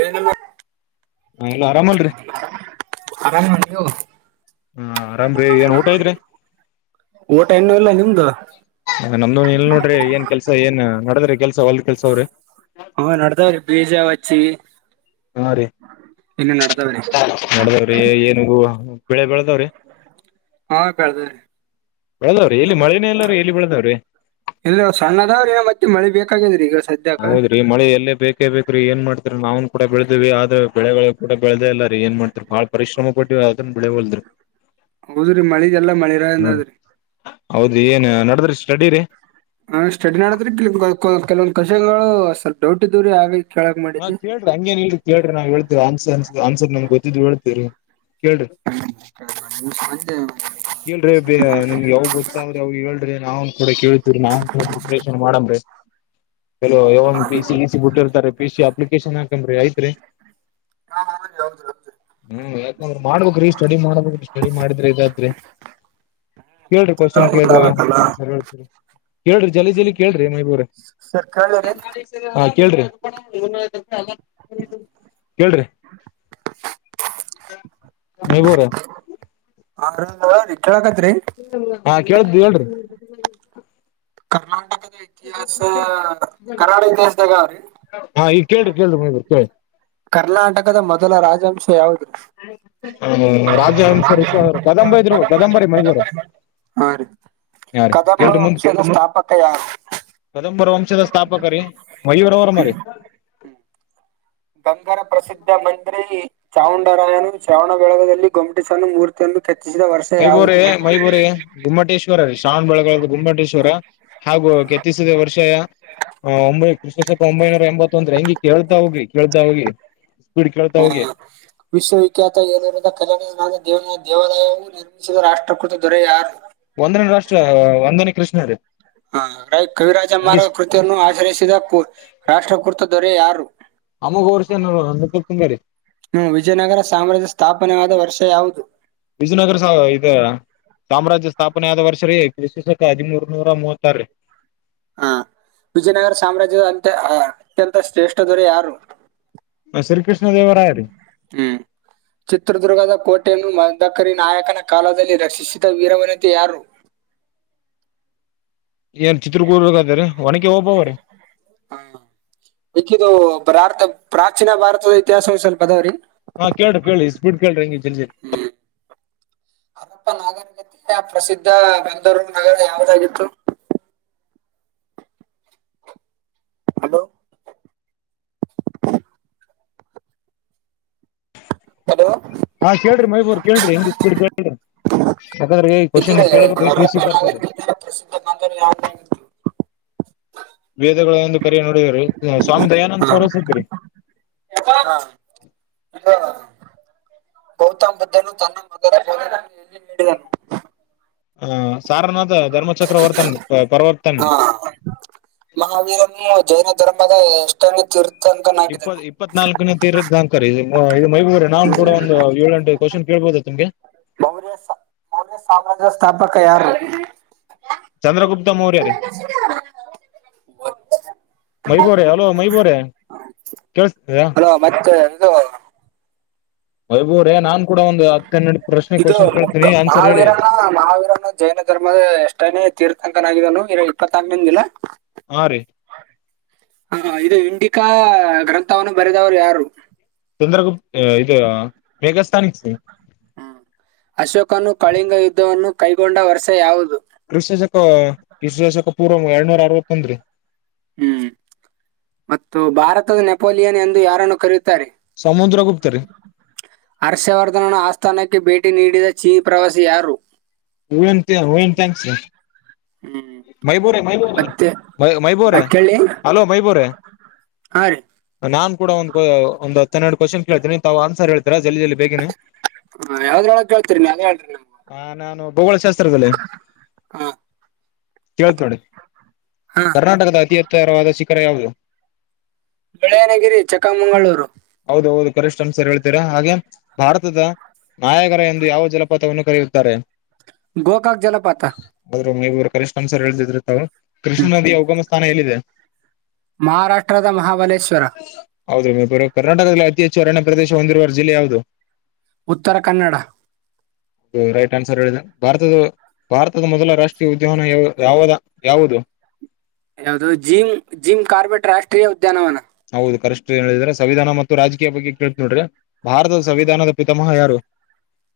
ಏನಲ್ಲ ಹ ಎಲ್ಲ ಆರಾಮಲ್ರಿರಿ ಆರಾಮ ನೀವು ಹ ಆರಾಮ್ರಿ ಏನ್ ಊಟ ಇದ್ರಿ ಊಟ ಇನ್ನೂ ಇಲ್ಲ ನಿಮ್ದು ನಮ್ದ ಎಲ್ ನೋಡ್ರಿ ಏನ್ ಕೆಲ್ಸ ಏನ್ ನಡದ್ರಿ ಕೆಲ್ಸ ಒಲ್ ಕೆಲ್ಸ ಅವ್ರಿ ಪಕ್ಷ ಹಾ ರೀ ನವ್ರೀ ಏನಗೂ ಬೆಳೆ ಬೆಳೆದಾವ್ರೀ ಹಾ ಕದ ಎಲ್ಲಿ ಮಳಿನೇ ಇಲ್ಲರಿ ಎಲ್ಲಿ ಬೆಳದವ್ರಿ ಇಲ್ಲ ಸಣ್ಣದಾವ್ರಿ ಮತ್ತೆ ಮಳೆ ಬೇಕಾಗಿದ್ರಿ ಈಗ ಸದ ಹೌದ್ರಿ ಮಳೆ ಎಲ್ಲೇ ಬೇಕೇ ಬೇಕ್ರೀ ಏನ್ ಮಾಡ್ತಾರ ನಾವ್ ಕೂಡ ಬೆಳೆ್ವಿ ಆದ್ರ ಬೆಳಗಳಗಳು ಕೂಡ ಬೆಳೆದ ಇಲ್ಲ ರ ಏನ್ ಮಾಡ್ತಾರ ಬಾಳ ಪರಿಶ್ರಮ ಕೊಟ್ಟೀವಿ ಅದನ್ ಬೆಳೆೋದ್ರಿ ಹೌದ್ರಿ ಮಳಿಗೆಲ್ಲ ಮಳಿರಿಂದ ಅದ್ರಿ ರೆಡಿೀ ರೀ ಹ ಸ್ಟಡಿ ಮಾಡದ್ರೆ ಕೆಲವಂದ್ ಕಷಗಳು ಸ್ಲ್ ಡೌಟ್ ದೂರಿ ಆೈ ಹಾ ಕೇಳ್ರಿ ಹಂಗೇನ್ ಹೇಳಿ ಕೇಳ್ರಿ ನಾವವು ಹೇಳ್ೇವಿ ಆನ್ಸರ್ನ್ ಆನ್ಸರ್ ನಮ್ ಗೊತ್ತಿದ್ ಹೇಳ್ತೇವರಿ ಹ್ಮ್ ನಿೆ ಕೇಳ್ರಿ ಬ ನಿಮ್ಗೆ ಯಾವ ಗೊತ್ತಾದ್ರೆ ಅವ ಹೇಳ್ರಿ ನಾವನ್ ಕೂಡ ಕೇಳ್ತಿವ್ರಿ ನಾವನ್ ಕೂಡ ಪ್ರಿಪರೇಷನ್ ಮಾಡಮ್ರಿ ಕೆ ಯ ಪ ಸಿ ಇ ಸಿ ಬಿಟ್ಟಿರ್ತಾರೆ ಪ ಸಿ ಅಪ್ಲಿಕೇಶನ್ ಹಾಕ್ರಿ ಆಐತ್ರಿ ಹ ಅವ್ ಮಾಡ್ಬೇಕಕ್್ರೀ ಸ್ಟಡಿ ಮಾಡ್ಬೇಕ್ರೀ ಸ್ಟಡಿ ಮಾಡಿದ್ರ ಇದಾದ್ರಿ ಕೇಳ್ರಿ ಕ್ವಶನ್ ಕೇಳ್ರಿ ಗೊತ್ತಾಗಬೇಕಲ್ಲ ಆನ್ಸರ್ ಹೇಳ್ತಿರಿ ಕೇಳ್ರಿ ಜಲಿ ಜಲಿ ಕೇಳ್ರಿ ಮೈಬೂರ ಸರ್ಕಳನೆ ಹಾ ಕೇಳ್ರಿ ಕೇಳ್ರಿ ನಯಬೋ್ರ ಹ ಹ ಹಾ ಕೇಳ್ದು ಹೇಳ್ರಿ ಕರ್ನಾಟಕದ ಇತಿಹಾಸ ಕರಾಳ ಇತಿಹಾಸದಾಗ ಅವ್ರಿ ಕೇಳಿ ಕೇಳಿ ನೀಿ ಕರ್ನಾಟಕದ ಮೊದಲ ರಾಜಂಶ ಹ ಹೌದು ರಾಜವಂಶ ಕದಂಬ ಇದ್ರು ಕದಂಬರಿೀ ಮಯೂರು ಹಾ ರೀ ಯ ರೀ ಕದಂಬ ಕೇಳಿ ಮುಂದ ವಂಶದ ಸ್ಥಾಪಕ ಯಾರು ಕದಂಬರ ವಂಶದ ಸ್ಥಾಪಕ ರೀ ಮಯೂರ ಅವರ ಮರಿ ಗಂಗರ ಪ್ರಸಿದ್ಧ ಮಂತ್ರಿ ಚಾಮುಂಡರಾಯನು ಶ್ರಾವಣ ಬೆಳಗದಲ್ಲಿ ಗೊಮಟಿಸಣ ಮೂರ್ತಿಯನ್ನು ಕೆತ್ತಿಸಿದ ವರ್ಷ ಮೈಬೂರಿ ಯಾವುದು ಮೈಬೂರಿ ಗುಮ್ಮಟೇಶ್ವರ ರೀ ಶ್ರಾವಣ ಬೆಳಗಾದ ಗುಮ್ಮಟೇಶ್ವರ ಹಾಗೂ ಕೆತ್ತಿಸದೆ ವರ್ಷ ಒಂಬೈ ಕ್ರಷ ಸಾವಿರದ ಒಂಬೈನೂರ ಎಂಬತ್ತೊಂದ್ರ ಹೆಂಗಿ ಕೇಳ್ತಾ ಹೋಗಿ ಕೇಳ್ತ ಹೋಗಿ ಸ್ಪೀಡ್ ಕೇಳ್ತಾ ಹೋಗಿ ಹ ದೇವರಾಯವು ನಿರ್ಮಿಸಿದ ರಾಷ್ಟ್ರಕೃತ ದೊರೆ ಯಾರು ಒಂದನೇ ರಾಷ್ಟ್ರ ಒಂದನೇ ಕೃಷ್ಣ ರೀ ಹ ರ ಕವಿರಾಜ ಹಂಗೆ ಮಾರ್ಗ ಕೃತಿಯನ್ನು ಆಚರಿಸಿದ ರಾಷ್ಟ್ರಕೃತ ದ ರೆ ಯಾರು ಅಮೋಘ ವರ್ಷ ನೂಪು ತುಂಬ ರೀ ಹ್ಮ ವಿಜಯನಗರ ಸಾಮ್ರಾಜ್ಯ ಸ್ಥಾಪನೆವಾದ ವರ್ಷ ಯಾವುದು ವಿಜಯನಗರ ಸ ಇದ ಸಾಮ್ರಾಜ್ಯ ಸ್ಥಾಪನೆ ಆದ ವರ್ಷ ರ ಕಷಶಕ ಹದಿಮೂರ್ನೂರ ಮೂವತ್ತಾರ ಹ ವಿಜಯನಗರ ಸಾಮ್ರಾಜ್ಯದ ಅತ್ಯ ಅತ್ಯಂತ ಶ್ರೇಷ್ಠ ದೊರೆ ಯಾರು ಶ್ರೀಕೃಷ್ಣ ದೇವರಾಯ ರೀ ಹ್ಮ ಚಿತ್ರದುರ್ಗದ ಕೋಟೆಯನ್ನು ಮದಕರಿ ನಾಯಕನ ಕಾಲದಲ್ಲಿ ರಕ್ಷಿಸಿದ ವೀರವನಂತೆ ಯಾರು ಏನ್ ಚಿತ್ರಗಾದ್ರ ಒನಗೆ ಹೋಗಬವ್ರೀ ಹಾ ಮಿಕ್ಕಿದು ಭಾರತ ಪ್ರಾಚೀನ ಭಾರತದ ಇತಿಹವ ಸ್ವಲ್ಪದಾವ್ರೀ ಹಾ ಕೇಳ್ರಿ ಕೇಳಿ ಇಸ್ ಬಿಡ್ ಕೇಳ್ರಿ ಹಂಗಗೆ ಜಲ್ಜ ಅರಪ್ಪ ನಾಗರಗತೆ ಪ್ರಸಿದ್ಧ ಬಂಗೂರು ನಗರ ಯಾವ್ದಾಗಿತ್ತು ಹಲೋ ಹಲ ಹಾ ಕೇಳ್ರಿ ಮೈಬೂರ್ ಕೇಳ್ರಿ ಎಂಗ ಸ್ಪೀಡ್ ಕೇಳ್ರಿ ಯಾಕಂದ್ರೆ ಈ ಕ್ವಶನ್ ಪ್ರಸ ಕೇಳ್ಬೇಕ್ರಿ ಪಿ ಸಿ ಬರ್ತೀರಿ ಬ ವೇದಗಳುಂದು ಕರ ನೋಡಿದರು ಸ್ವಾಮಿ ದಯಾನಂದ ಸಾರಸಿದರಿ ಹಾ ಗೌತಮ್ ಬುದದ್ಧನು ತನ್ನ ಮಗ ಎಲ್ಲಿ ನೀಡಿದನು ಹ ಸಾರನಾಥ ಧರ್ಮಚಕ್ರವರ್ತನ್ ಪರವರ್ತನೆ ಹಾ ಮಾಗ ಎಷ್ಟೀರ್ ಇಪ್ಪತ್ ಇಪ್ಪತ್ನಾಾಲ್ಕನ ತ ಇರದ ಅಂಕರ್ ಇ ಮೈಬೂರರೆ ನಾನ್ ಕೂಡ ಒಂದು ಏಳೆಂು ಕ್ವಶ್ನ್ ಕೇಬೋದು ತಮ್ಗೆ ಮೌರ್ಯ ಮೌರ್ಯ ಸಾಮ್ರಾಜ್ಯ ಸ್ಥಾಪಕ ಯಾರು ಚಂದ್ರಗುಪ್ತ ಮೌರ್ಯ ರ ಮೈಬೂರ ಹಲೋ ಮೈಬೂರ ಕೇೇಳಸ್ತ ಅ ನಾನ್ ಕೂಡ ಒಂದು ಹತ್ತ ಹನ್ನೆರಡು ಪ್ರಶ್ನೆ ಇದು ಕ್ವಶನ್ ಕೇಳ್ತೀನಿ ಆನ್ಸರ್ ಹೇಳಿ ಮಹಾವೀರನ ಮಹಾವೀರನ ಜೈನ ಧರ್ಮದ ಎಷ್ಟೇನೆೇ ತೀರ್ಥಾಂಕನಾಗಿದನು ಇರ ಇಪ್ಪತ್ತಾರಂದಲ ಹಾ ರೀ ಹಾ ಇದು ಇಂಡಿ ಅಕ್ಕ ಗ್ರಂಥವನ್ನು ಬರೆದವ್ರು ಯಾರು ಚಂದ್ರಗುಪ್ತ ಇದು ಮೇಘ ಹ್ಮ್ ಅಶೋಕನು ಕಳಿಂಗ ಯುದ್ಧವನ್ನು. ಕೈಗೊಂಡ ವರ್ಷ ಯಾವುದು? ಕ್ರಿಸ್ತಶಕ ಕ್ರಿಸ್ತಶಕ ಪೂರ್ವ ಎರಡ್ನೂರ ಅರವತ್ತೊಂದರಿ. ಹ್ಮ್ ಮತ್ತು ಭಾರತದ ನೆಪೋಲಿಯನ್ ಎಂದು ಯಾರನ್ನು ಕರೆಯುತ್ತಾರೆ? ಸಮುದ್ರ ಗುಪ್ತ ರೀ ಹರ್ಷವರ್ಧನ ಆಸ್ಥಾನಕ್ಕೆ ಭೇಟಿ. ಬೇಟಿ ನೀಡಿದ ಚೀ ಪ್ರವಾಸಿ ಯಾರು? ಹೂವಂತಿಯ ಹುಯಿನ್ [unintelligible] ಹ್ಮ್ ಮೈಬೋರೆ ಮೈಬ ಮತ್ತೆ ಮೈಬೋರೆ ಮಕ್ಕಳಿ ಹಲೋ ಮೈಬೋರೆ ಹಾ ರೀ ನಾನ್. ಕೂಡಾ ಒಂದು ಒಂದು ಹತ್ತ ಹನ್ನೆರಡ್ ಕೋಶನ್ ಕೇಳ್ತೀನಿ ತಾವು ಆನ್ಸರ್ ಹೇಳಿ. ಹಾ ಯಾವ್ದ್ರೊಳಗ ಕೇಳ್ತೀರಿ ನೀವ ಅದ ಹೇಳ್ರಿ ನಮಗ. ಭಗೋಳಶಾಸ್ತ್ರದಲ್ಲಿ. ಕೇಳ್ತ್ ನೋಡಿ ಹಾ ಕರ್ನಾಟಕದ ಅತಿ ಎತ್ತ್. ತ್ತರವಾದ ಶಿಖರ ಯಾವುದು? ಬೆಳ್ಳಯನಗಿರಿ ಚಿಕ್ಕಮಂಗಳೂರು. ಹೌದು ಹೌದು ಕರಿಷ್ಠ ಆನ್ಸರ್ ಹೇಳ್ತೀರ ಹಾಗೆ ಭಾರತದ ನಾಯಗರ ಎಂದು ಯಾವ ಜಲಪಾತವನ್ನು ಕರೆಯುತ್ತಾರೆ? ಗೋಕಾಕ್ ಜಲಪಾತ. ಕರಿಷ್ಠ ಆನ್ಸರ್ ಹೇಳ್ತಿದ್ದೀರಾ ತಾವು. ಕೃಷ್ಣ ಹ್ಮ್ ನದಿಯ ಉಗಮ. ಸ್ಥಾನ ಎಲ್ಲಿದೆ? ಮಹಾರಾಷ್ಟ್ರದ ಮಹಾಬಲೇಶ್ವರ. ಹೌದು ರೀ ನೀವ್ ಕರ್ನಾಟಕದಲ್ಲಿ ಅತಿ ಹೆಚ್ಚು ಅರಣ್ಯ ಪ್ರದೇಶ ಹೊಂದಿರುವ ಜಿಲ್ಲೆ ಯಾವುದು? ಉತ್ತರ ಕನ್ನಡ. ರೈಟ್ ಆನ್ಸರ್ ಹೇಳಿದೆ ಭಾರತದ ಭಾರತದ ಮೊದಲ ರಾಷ್ಟ್ರೀಯ ಉದ್ ಉದ್ಯಾನವನ ಯಾವ್ ಯಾವದ ಯಾವುದು? ಯಾವದು ಜಿಮ್ ಜಿಮ್ ಕಾರ್ಬೆಟ್ ರಾಷ್ಟ್ರೀಯ. ಉದ್ಯಾನವನ ಹೌದು ಕರೆಸ್ಟ್. ಹೇಳಿದಿರಾ ಸಂವಿಧಾನ ಮತ್ತು ರಾಜಕೀಯ ಬಗ್ಗೆ ಕೇಳ್ತೀ ನೋಡ್ರಿ. ಭಾರತದ ಸಂವಿಧಾನದ ಪಿತಾಮಹ ಯಾರು?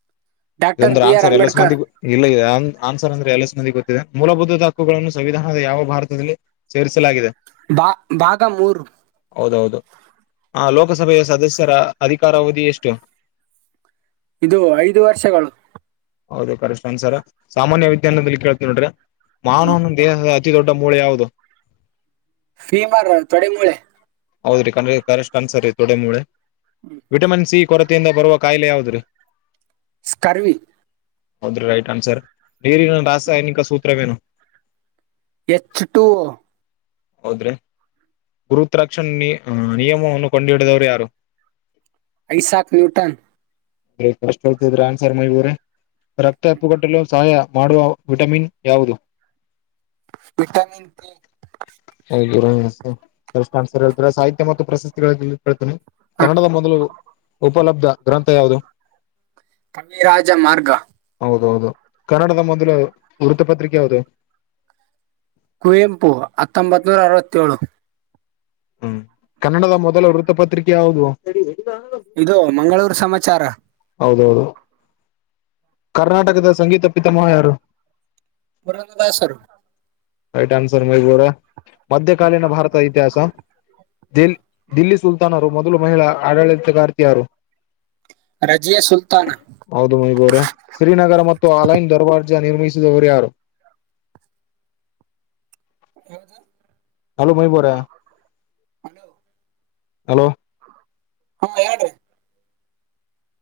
[unintelligible] ಡಾಕ್ಟರ್ ಇದೊಂದ್ರ ಬಿ ಆರ್ ಆನ್ಸರ್ ಎಲ್ಲಸ ಅಂಬೇಡ್ಕರ್ ಮಂದಿಗು ಇಲ್ಲ ಇ ಆನ್ಸ್. ಆನ್ಸರ್ ಅಂದ್ರೆ ಎಲ್ಲಸ್ ಮಂದಿಗ್ ಗೊತ್ತಿದೆ ಮೂಲಭೂತದ ಹಕ್ಕುಗಳನ್ನು ಸಂವಿಧಾನದ ಯಾವ ಭಾರತದಲ್ಲಿ. ಸೇರಿಸಲಾಗಿದೆ ಭಾ ಭಾಗ ಮೂರು. ಹೌದೌದು ಆ ಲೋಕಸಭೆಯ ಸದಸ್ಯರ ಅಧಿಕಾರಾವಧಿ ಎಷ್ಟು? ಇದು ಐದು ವರ್ಷಗಳು ಹೌದು ಕರೆಕ್ಟ್ ಅನ್ಸರ್ ಸಾಮಾನ್ಯ ವಿಜ್ಞಾನದಲ್ಲಿ ಕೇಳ್ತೀನಿ ನೋಡ್ರ್ಯ ಹ್ಮ್. ಮಾನವನ ದೇಹದ ಅತಿ ದೊಡ್ಡ ಮೂಳೆ ಯಾವುದು ಫೀ ಮಾರ ತೊಡಿ ಮೂಳೆ ಹೌದ್ರಿ ಕಣ್ರ ಕರೆಷ್ಟ್ ಅನ್ಸರ್ ರೀ ತೊಡೆ ಮೂಳೆ ವಿಟಾಮಿನ್ ಸಿ ಕೊರತೆಯಿಂದ ಬರುವ ಕಾಯಿಲೆ ಯಾವುದ್ರಿ ಸ್ಕರ್ವಿ ಹೌದ್ರಿ ರೈಟ್ ಆನ್ಸರ್ ಡೇರಿ ರಾಸಾಯನಿಕ ಸೂತ್ರವೇನು ಹೆಚ್ಚಟು ಹೌದ್ರೆ ಗುರು ತ್ರಕ್ಷನ್ ನೀ ನಿಯಮವನ್ನು ಕಂಡು ಹಿಡಿದವರು ಯಾರು ಐಸಾಕ್ ನ್ಯೂಟನ್ ಏ ಕರೆಕ್ಟ್ ಹೇಳ್ತಿದೀರಾ ಆನ್ಸರ್ ಮೈಬು ಅವ್ರೆ ರಕ್ತ ಹೆಪ್ಪುಗಟ್ಟಲು ಸಹಾಯ ಮಾಡುವ ವಿಟಮಿನ್ ಯಾವುದು ವಿಟಾಮಿನ್ ತ್ರಿ ಹ ಕರೆಕ್ಟ್ ಅನ್ಸರ್ ಹೇಳ್ತೀರಾ ಸಾಹಿತ್ಯ ಮತ್ತು ಪ್ರಶಸ್ತಿಗಳ ಕೇಳ್ತೀನಿ ಹಾ ಕನ್ನಡದ ಮೊದಲು ಉಪಲಬ್ಧ ಗ್ರಂಥ ಯಾವುದು ಕವಿರಾಜ ಮಾರ್ಗ ಹೌದೌದು ಕನ್ನಡದ ಮೊದಲು ವೃತ್ತಪತ್ರಿಕೆ ಯಾವುದು ಕುವೆಂಪು ಹತ್ತೊಂಬತ್ ನೂರ ಅರವತ್ತೇಳು ಹ್ಮ್ ಕನ್ನಡದ ಮೊದಲ ವೃತ್ತಪತ್ರಿಕೆ ಯಾವುದು ಇದು ಮಂಗಳೂರು ಸಮಾಜ ಚಾರ ಹೌದೌದು ಕರ್ನಾಟಕದ ಸಂಗೀತ ಪಿತಾಮಹ ಯಾರು ಪುರಂದ ದಾಸರು ರೈಟ್ ಆನ್ಸರ್ ಮೈಬು ಅವ್ರೆ ಮಧ್ಯಕಾಲೀನ ಭಾರತ ಇತಿಹಾಸ ದಲ್ ದಿಲ್ಲಿ ಸುಲ್ತಾನರು ಮೊದಲು ಮಹಿಳಾ ಆಡಳಿತಗಾರ್ತಿ ಯಾರು ರಜಿಯ ಸುಲ್ತಾನ ಹೌದು ಮೈಬು ಅವ್ರೆ ಶ್ರೀನಗರ ಮತ್ತು ಆಲೈನ್ ದರ್ವಾಡ್ ನಿರ್ಮಿಸಿದವರು ಯಾರು ಯಾವ್ದ ಹಲೋ ಮೈಬು ಅವ್ರೆ ಹಲೋ ಹಲೋ ಹಾ ಹೇಳ್ರಿ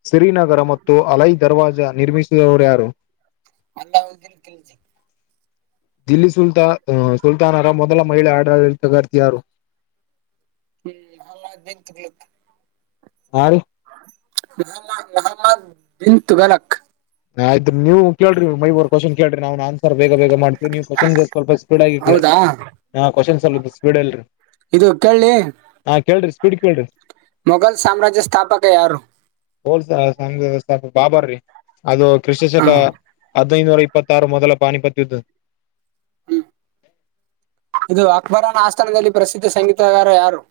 ಸಿರಿನಗರ ಮತ್ತು ಅಲೈ ದರ್ವಾಜ ನಿರ್ಮಿಸಿದವರ ಯ್ಯಾರು ಅಲ್ಲಾ ಹೊದೀನ್ ಕಿಲ್ಜಿ ದಿಲ್ಲಿ ಸುಲ್ತಾ ಸುಲ್ತಾನರ ಮೊದಲ ಮಹಿಳೆ ಆಡಳಿತಗಾರ್ತಿ ಯಾರು ಹ್ಮ್ [unintelligible] ಆ ರಿ ಹಮ್ಮ ಮುೊಹಮ್ಮದ ಬಿನ್ ತುಗಲಕ್ ಆಯ್ತ್ರಿ ನೀವು ಕೇಳಿ ಮೈಬೂರ್ ಕ್ವ್ನ್ ಕೇಳ್ರಿ ನ್ನ್ ರ್ ಬೇಗ ಬೇಗ ಮಾಡ್ತ ನೀವು ಕ್ವನ್ ಸ್ವಲ್ಪ ಸ್ಪೀಡ್ ಆಗಿಿ ಹೌದಾ ಹ ಕ್ವನ್ ಸ್ವಲ್ಪ ಸ್ಪೀಡ್ ಅಲ್ರಿ ಇದು ಕೇಳಿ ಹ ಕೇಳ್ರಿ [unintelligible] ಕ ಕಡ್ [unintelligible] ಮೊಘಲ್ ಸಾಮ್ರಾಜ್ಯ ಸ್ಥಾಪಕ ಯಾರು ಬೋಲ್ಸಥ ಬಾಬಾರ ರೀ ಅದು ಕೃಷಿ ಹಾ ಸಕ ಅ ಐನೂರ ಇಪ್ಪತ್ತ ಆಾರು ಮೊಲ ಪಾಣಿಪತ್ಯುತ್ ಇದು ಅಕ್ಬರನ ಆಸ್ಥಾನದಲ್ಲಿ ಪ್ರಸಿದ್ಧ ಸಂಗೀತಗಾರ ಯಾರು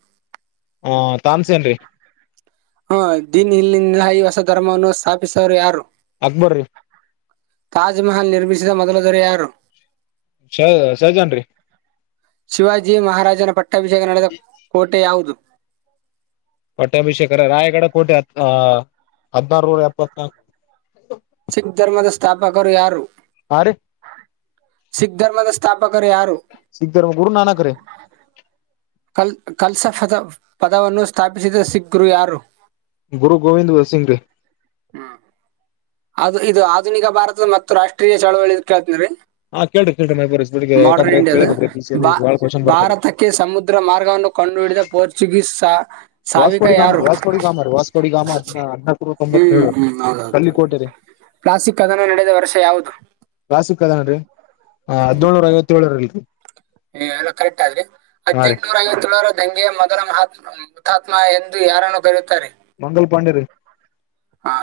ಹಾ ತನ್ಸೇನ್ರಿ ಹ ದನ್ ಇಲ್ಲಿಂದ ಹ ಹೊಸ ಧರ್ಮವನ್ನು ಸ್ಥಾಪಿಸೋರು ಯಾರು ಅಕ್ಬರ್ರಿ ತಾಜ್ಮಹಲ್ ನಿರ್ಮಿಸಿದ ಮೊದಲ ದೊರೆ ಯಾರು ಶ ಶಹಜಾನ್ ರೀ ಶಿವಾಜಿ ಮಹಾರಾಜನ ಪಟ್ಟಾಭಿಷೇಕ ನಡೆದ ಕೋಟೆ ಯಾವುದು ಪಟ್ಟಾಭಿಷೇೇಕರ ರಾಯಗಡ ಕೋಟೆ ಹ ಹದ್ಿನಾರ ನೂರ ಎಪ್ಪತ್ನಾಲ್ಕು [unintelligible] ಸಿಖ್ ಧರ್ಮದ ಸ್ಥಾಪಕರು ಯಾರು ಆರು ಸಿಖ್ ಧರ್ಮದ ಸ್ಥಾಪಕರು ಯಾರು ಸಿಿಖ್ ಧರ್ಮ ಗುರು ನಾನಕ ರೇ ಕಲ್ ಕಲ್ಸಫದ ಪದವನ್ನು ಸ್ಥಾಪಿಸಿದ ಸಿಗ್ಗುರು ಯಾರು ಗುರು ಗೋವಿಂದ ಸಿಂಗ ಅದು ಇದು ಆಧುನಿಕ ಭಾರತದ ಮತ್ತು ರಾಷ್ಟ್ರೀಯ ಚಳವಳಿ ಕೇಳ್ತೀನ ರೀ ಹಾ ಕೇಳ್ರಿ ಕೇಳ್ರಿ ಮೈಬೂರ್ ಎಸ್ ಬಿಡಿಗೆ ಮಾಡ್ರನ್ ಯಾಕಂದ್ರೆ ಇಂಡಿಯದು ಕೇಳಬೇಕ್ರಿ ಪಿ ಸಿ ಬ ಅಲ್ಲಿ ಬಾಳ ಕ್ವಶನ್ ಬರ್ತಾರೆ ಭಾರತಕ್ಕೆ ಸಮುದ್ರ ಮಾರ್ಗವನ್ನು ಕಂಡುಹಿಡಿದ ಪೋರ್ಚುಗೀಸ್ ಸಾವಿಕ ವಸ್ಕೋಡಿ ಗಾಮ ಯಾರು ವಾಸ್ಕೋಡಿ ಗಾಮರ ವಾಸ್ಕೋಡಿ ಗಾಮ ಹದ ಹದಕ ತೊಂಬತ್ತೇಳು ಕಲ್ಲಿಕೋಟೆ ರೀ ಪ್ಲಾಸಿಕ್ ಕದನ ನಡೆದ ವರ್ಷ ಯಾವುದು ದನ್ರಿ ಹಾ ಹದಿನೇಳನರ ಐವತ್ತೇಳರಲ್ರಿ ನೀ ಎಲ್ಲ ಕರೆಕ್ಟ್ ಆದ್ರೆ ಹಾ ರೀ ಹದ್ೆಂಟನೂರ ಐವ ಹೆಂಗೆ ಮೊದಲಹಾತ್ ಹುತಾತ್ಮ ಎಂದು ಯಾರನ್ನು ಕರೆಯುತ್ತಾರೆ ಮಂಗಲ್ ಪಾಂಡೆರು ಹಾ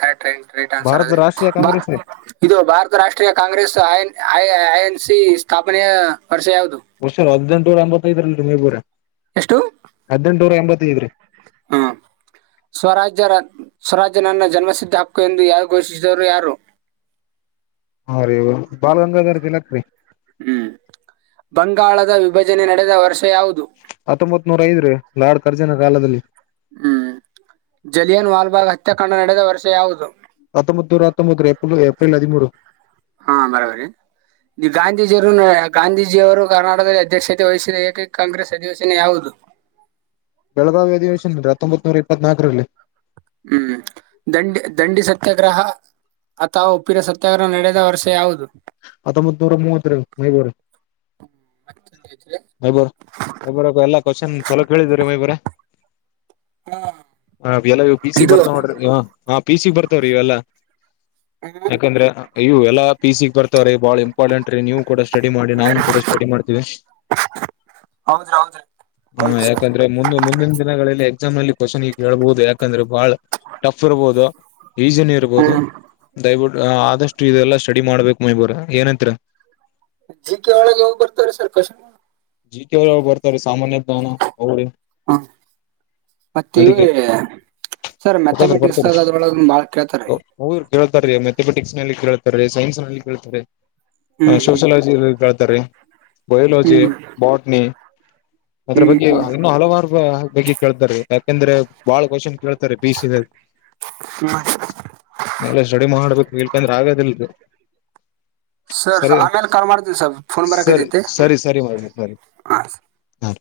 ಕರೆಟ್ ರೈಟ್ ಆನ್ಸರ್ ಭಾರತ ಅ್ರೆ ರಾಷ್ಟ್ರೀಯ ಕಾಂಗ್ರೆಸ್ ರೀ ಇದು ಭಾರತ ರಾಷ್ಟ್ರೀಯ ಕಾಂಗ್ರೆಸ್ ಆಯಯ ಆಐ ಎನ್ ಸಿಿ ಸ್ಥಾಪನೆಯ ವರ್ಷ ಯಾವುದು ವರ್ಷ ಹದ್ೆಂಟುನೂರ ಎಂಬತ್ತೈದರಲ್ ಮೈಬೂರ ಹದ್ಿನಂಟುನೂರ ಎ ್ರೆ [unintelligible] ಹಾ ಸ್ವರಾಜ್ಯರ ಸ್ವರಾಜ್ಯ ನನ್ನ ಜನ್ಮಸಿದ್ಧಿ ಹಕ್ಕು ಎಂದು ಯಾರು ಘೋಷಿಸರು ಯಾರು ಹಾ ರೀ ಬಾಲ್ ಗಂಗಾಧರ್ತಿಲಕ್ಕ್ರೀ ಹ್ಮ್ ಬಂಗಾಳದ ವಿಭಜನೆ ನಡೆದ ವರ್ಷ ಯಾವುದು ಹತ್ತೊಂಬತ್ ನೂರ ಐದ್ರೀ ಲಾಡ್ ಕರ್ಜಿನ ಕಾಲದಲ್ಲಿ ಹ್ಮ್ ಜಲಿಯನ್ ವಾಲ್ಬಾಗ್ ಹತ್ಯಾಕಾಂಡ ನಡೆದ ವರ್ಷ ಯಾವುದು? ಹತ್ತೊಂಬತ್ನೂರ ಹತ್ತೊಂಬತ್ ರಿ ಏಪ್ರಿ ಏಪ್ರಿಲ್ ಹದಿಮೂರು ಗಾಂಧೀಜಿಯವ್ರು ನೆ ಗಾಂಧೀಜಿಯವ್ರು ಕರ್ನಾಟಕದಲ್ಲಿ ಅಧ್ಯಕ್ಷತೆ ವಹಿಸಿದ ಏಕೈಕ್ ಕಾಂಗ್ರೆಸ್ ಅಧಿವೇಶನ ಯಾವುದು? ಬೆಳಗಾವಿ ಅಧಿವೇಶನ ಹತ್ತೊಂಬತ್ನೂರ ಇಪ್ಪತ್ನಾಲ್ಕರಲ್ಲಿ ಹ್ಮ್ ದಂಡಿ ದಂಡಿಸ ಸತ್ಯಾಗ್ರಹ ಅಥವ್ ಉಪ್ಪಿನ ಸತ್ಯಾಗ್ರಹ ನಡೆದ ವರ್ಷ ಯಾವುದು? ಹತ್ತೊಂಬತ್ ನೂರ ಮೂವತ್ ರಿ ಮೈಬೂರ ಮೈಬರ್ ಮಬರ ಎಲ್ಲಾ ಕೊಶನ್ ಚಲೋ ಕೇಳಿದಿರಿ ಮೈ ಹ ಎಲ್ಲ ಇವ್ ಪಿ ಸಿಗ್ ಇದು ಬರ್ತಾವ್ ನೋಡ್ರಿ ಇವ ಪಿ ಸಿಗ್ ಬರ್ತಾವ್ರೀ ಇವೆಲ್ಲ. ಯಾಕಂದ್ರೆ ಅಯ್ಯು ಎಲ್ಲ ಪೀ ಸಿಗ್ ಬರ್ ತಾವ್ರಿ ಬಾಳ ಇಂಪಾರ್ಟೆಂಟ್ ರೀ ನೀವು ಕೂಡ ಸ್ಟಡಿ ಮಾಡಿ ನಾನು ಕೂಡ ಸ್ಟಡಿ ಮಾಡ್ತಿವಿ, ಹೌದ್ರಿ ಹೌದ್ರಿ ಹ ಹೌದು ಸರ್ ಯಾಕಂದ್ರೆ ಮುಂದೆ ಮುಂದಿನ್ ದಿನಗಳಲ್ಲಿ ಎಕ್ಸಾಮ್ ಅಲ್ಲಿ ಕ್ವಶನ್ಗಳ್ ಕೇಳ್ಬೋದು ಯಾಕಂದ್ರೆ ಬಹಳ್ ಟಫ್ ಇರ್ಬಹುದು. ಈಸಿನು ಇರ್ಬೊದು ಹ್ಮ್ ದಯ್ವಿಟ್ಟು ಆದಷ್ಟು ಇದೆಲ್ಲ ಸ್ಟಡಿ ಮಾಡ್ಬೇಕು ಮೈಬೂರೆ ಏನಂತೀರಾ? ಜಿ ಕೆೆ ಒಳಗ್ ಇವ್ ಬರ್ತವ್ ರಿ ಸರ್ ಕೊಶನ್ ಜಿ ಕೆ ದ್ರಾಗ್ ಬರ್ತಾವ್ರಿ ಸಾಮಾನ್ಯ ಜ್ಞಾನ ಹ ಮತ್ತ ಇವ್ರಿ ಸರ್ [unintelligible] ಮ್ಯಾಥಮೆಟಿಕ್ಸ್ ಬರ್ತಾವ್ ರಿ, ಅದ್ರೊಳಗ ಬಾಳ ಕೇಳ್ತಾರೀ ಅವ್ ಅವ್ರು ಕೇಳ್ತಾರೀ ಮೆತಮೆಟಿಕ್ಸ್ ನಲ್ಲಿ ಕೇಳ್ತ ತರೆ ಸೈನ್ಸ್ ನಲ್ಲಿ ಕೇಳ್ತಾರೆ ಹ ಹ್ಮ್ ಸೋಶಲಜಿಯಲ್ಲಿ ಕೇಳ್ತಾರೆ, ಬಯೋಲಜಿ ಹ್ಮ್ ಹ್ಮ್ ಬಾಟ್ನಿ ಅದ್ರ್ ಬಗ್ಗೆ ಹ್ಮ್ ಇನ್ನು ಹಲವಾರು ಬಗ್ಗೆ ಕೇಳ್ತಾರೆ. ಯಾಕಂದ್ರೆ ಬಾಳ್ ಕೋಷನ್ ಕೇಳ್ತಾರೆ ಪಿ ಯು ಸಿ ದಾಗ್, ಹ್ಮ್ ಹ್ಮ್ ಎಲ್ಲ ಸ್ಟಡಿ ಮಾಡ್ಬೇಕು ಹೇಳ್ಕಂದ್ರೆ ಆಗದಿಲ್ಲ ಬೆ, ಸರ್ ಸರಿ ಆಮೇಲೆ ಕಾಲ್ ಮಾಡ್ತೀವಿ ಸರ್ ಫೋನ್ ಸರಿ ಬರಕತೈತಿ ಸರಿ ಸರಿ ಸರಿ ಹಾ ಸರ್ ಹಾ.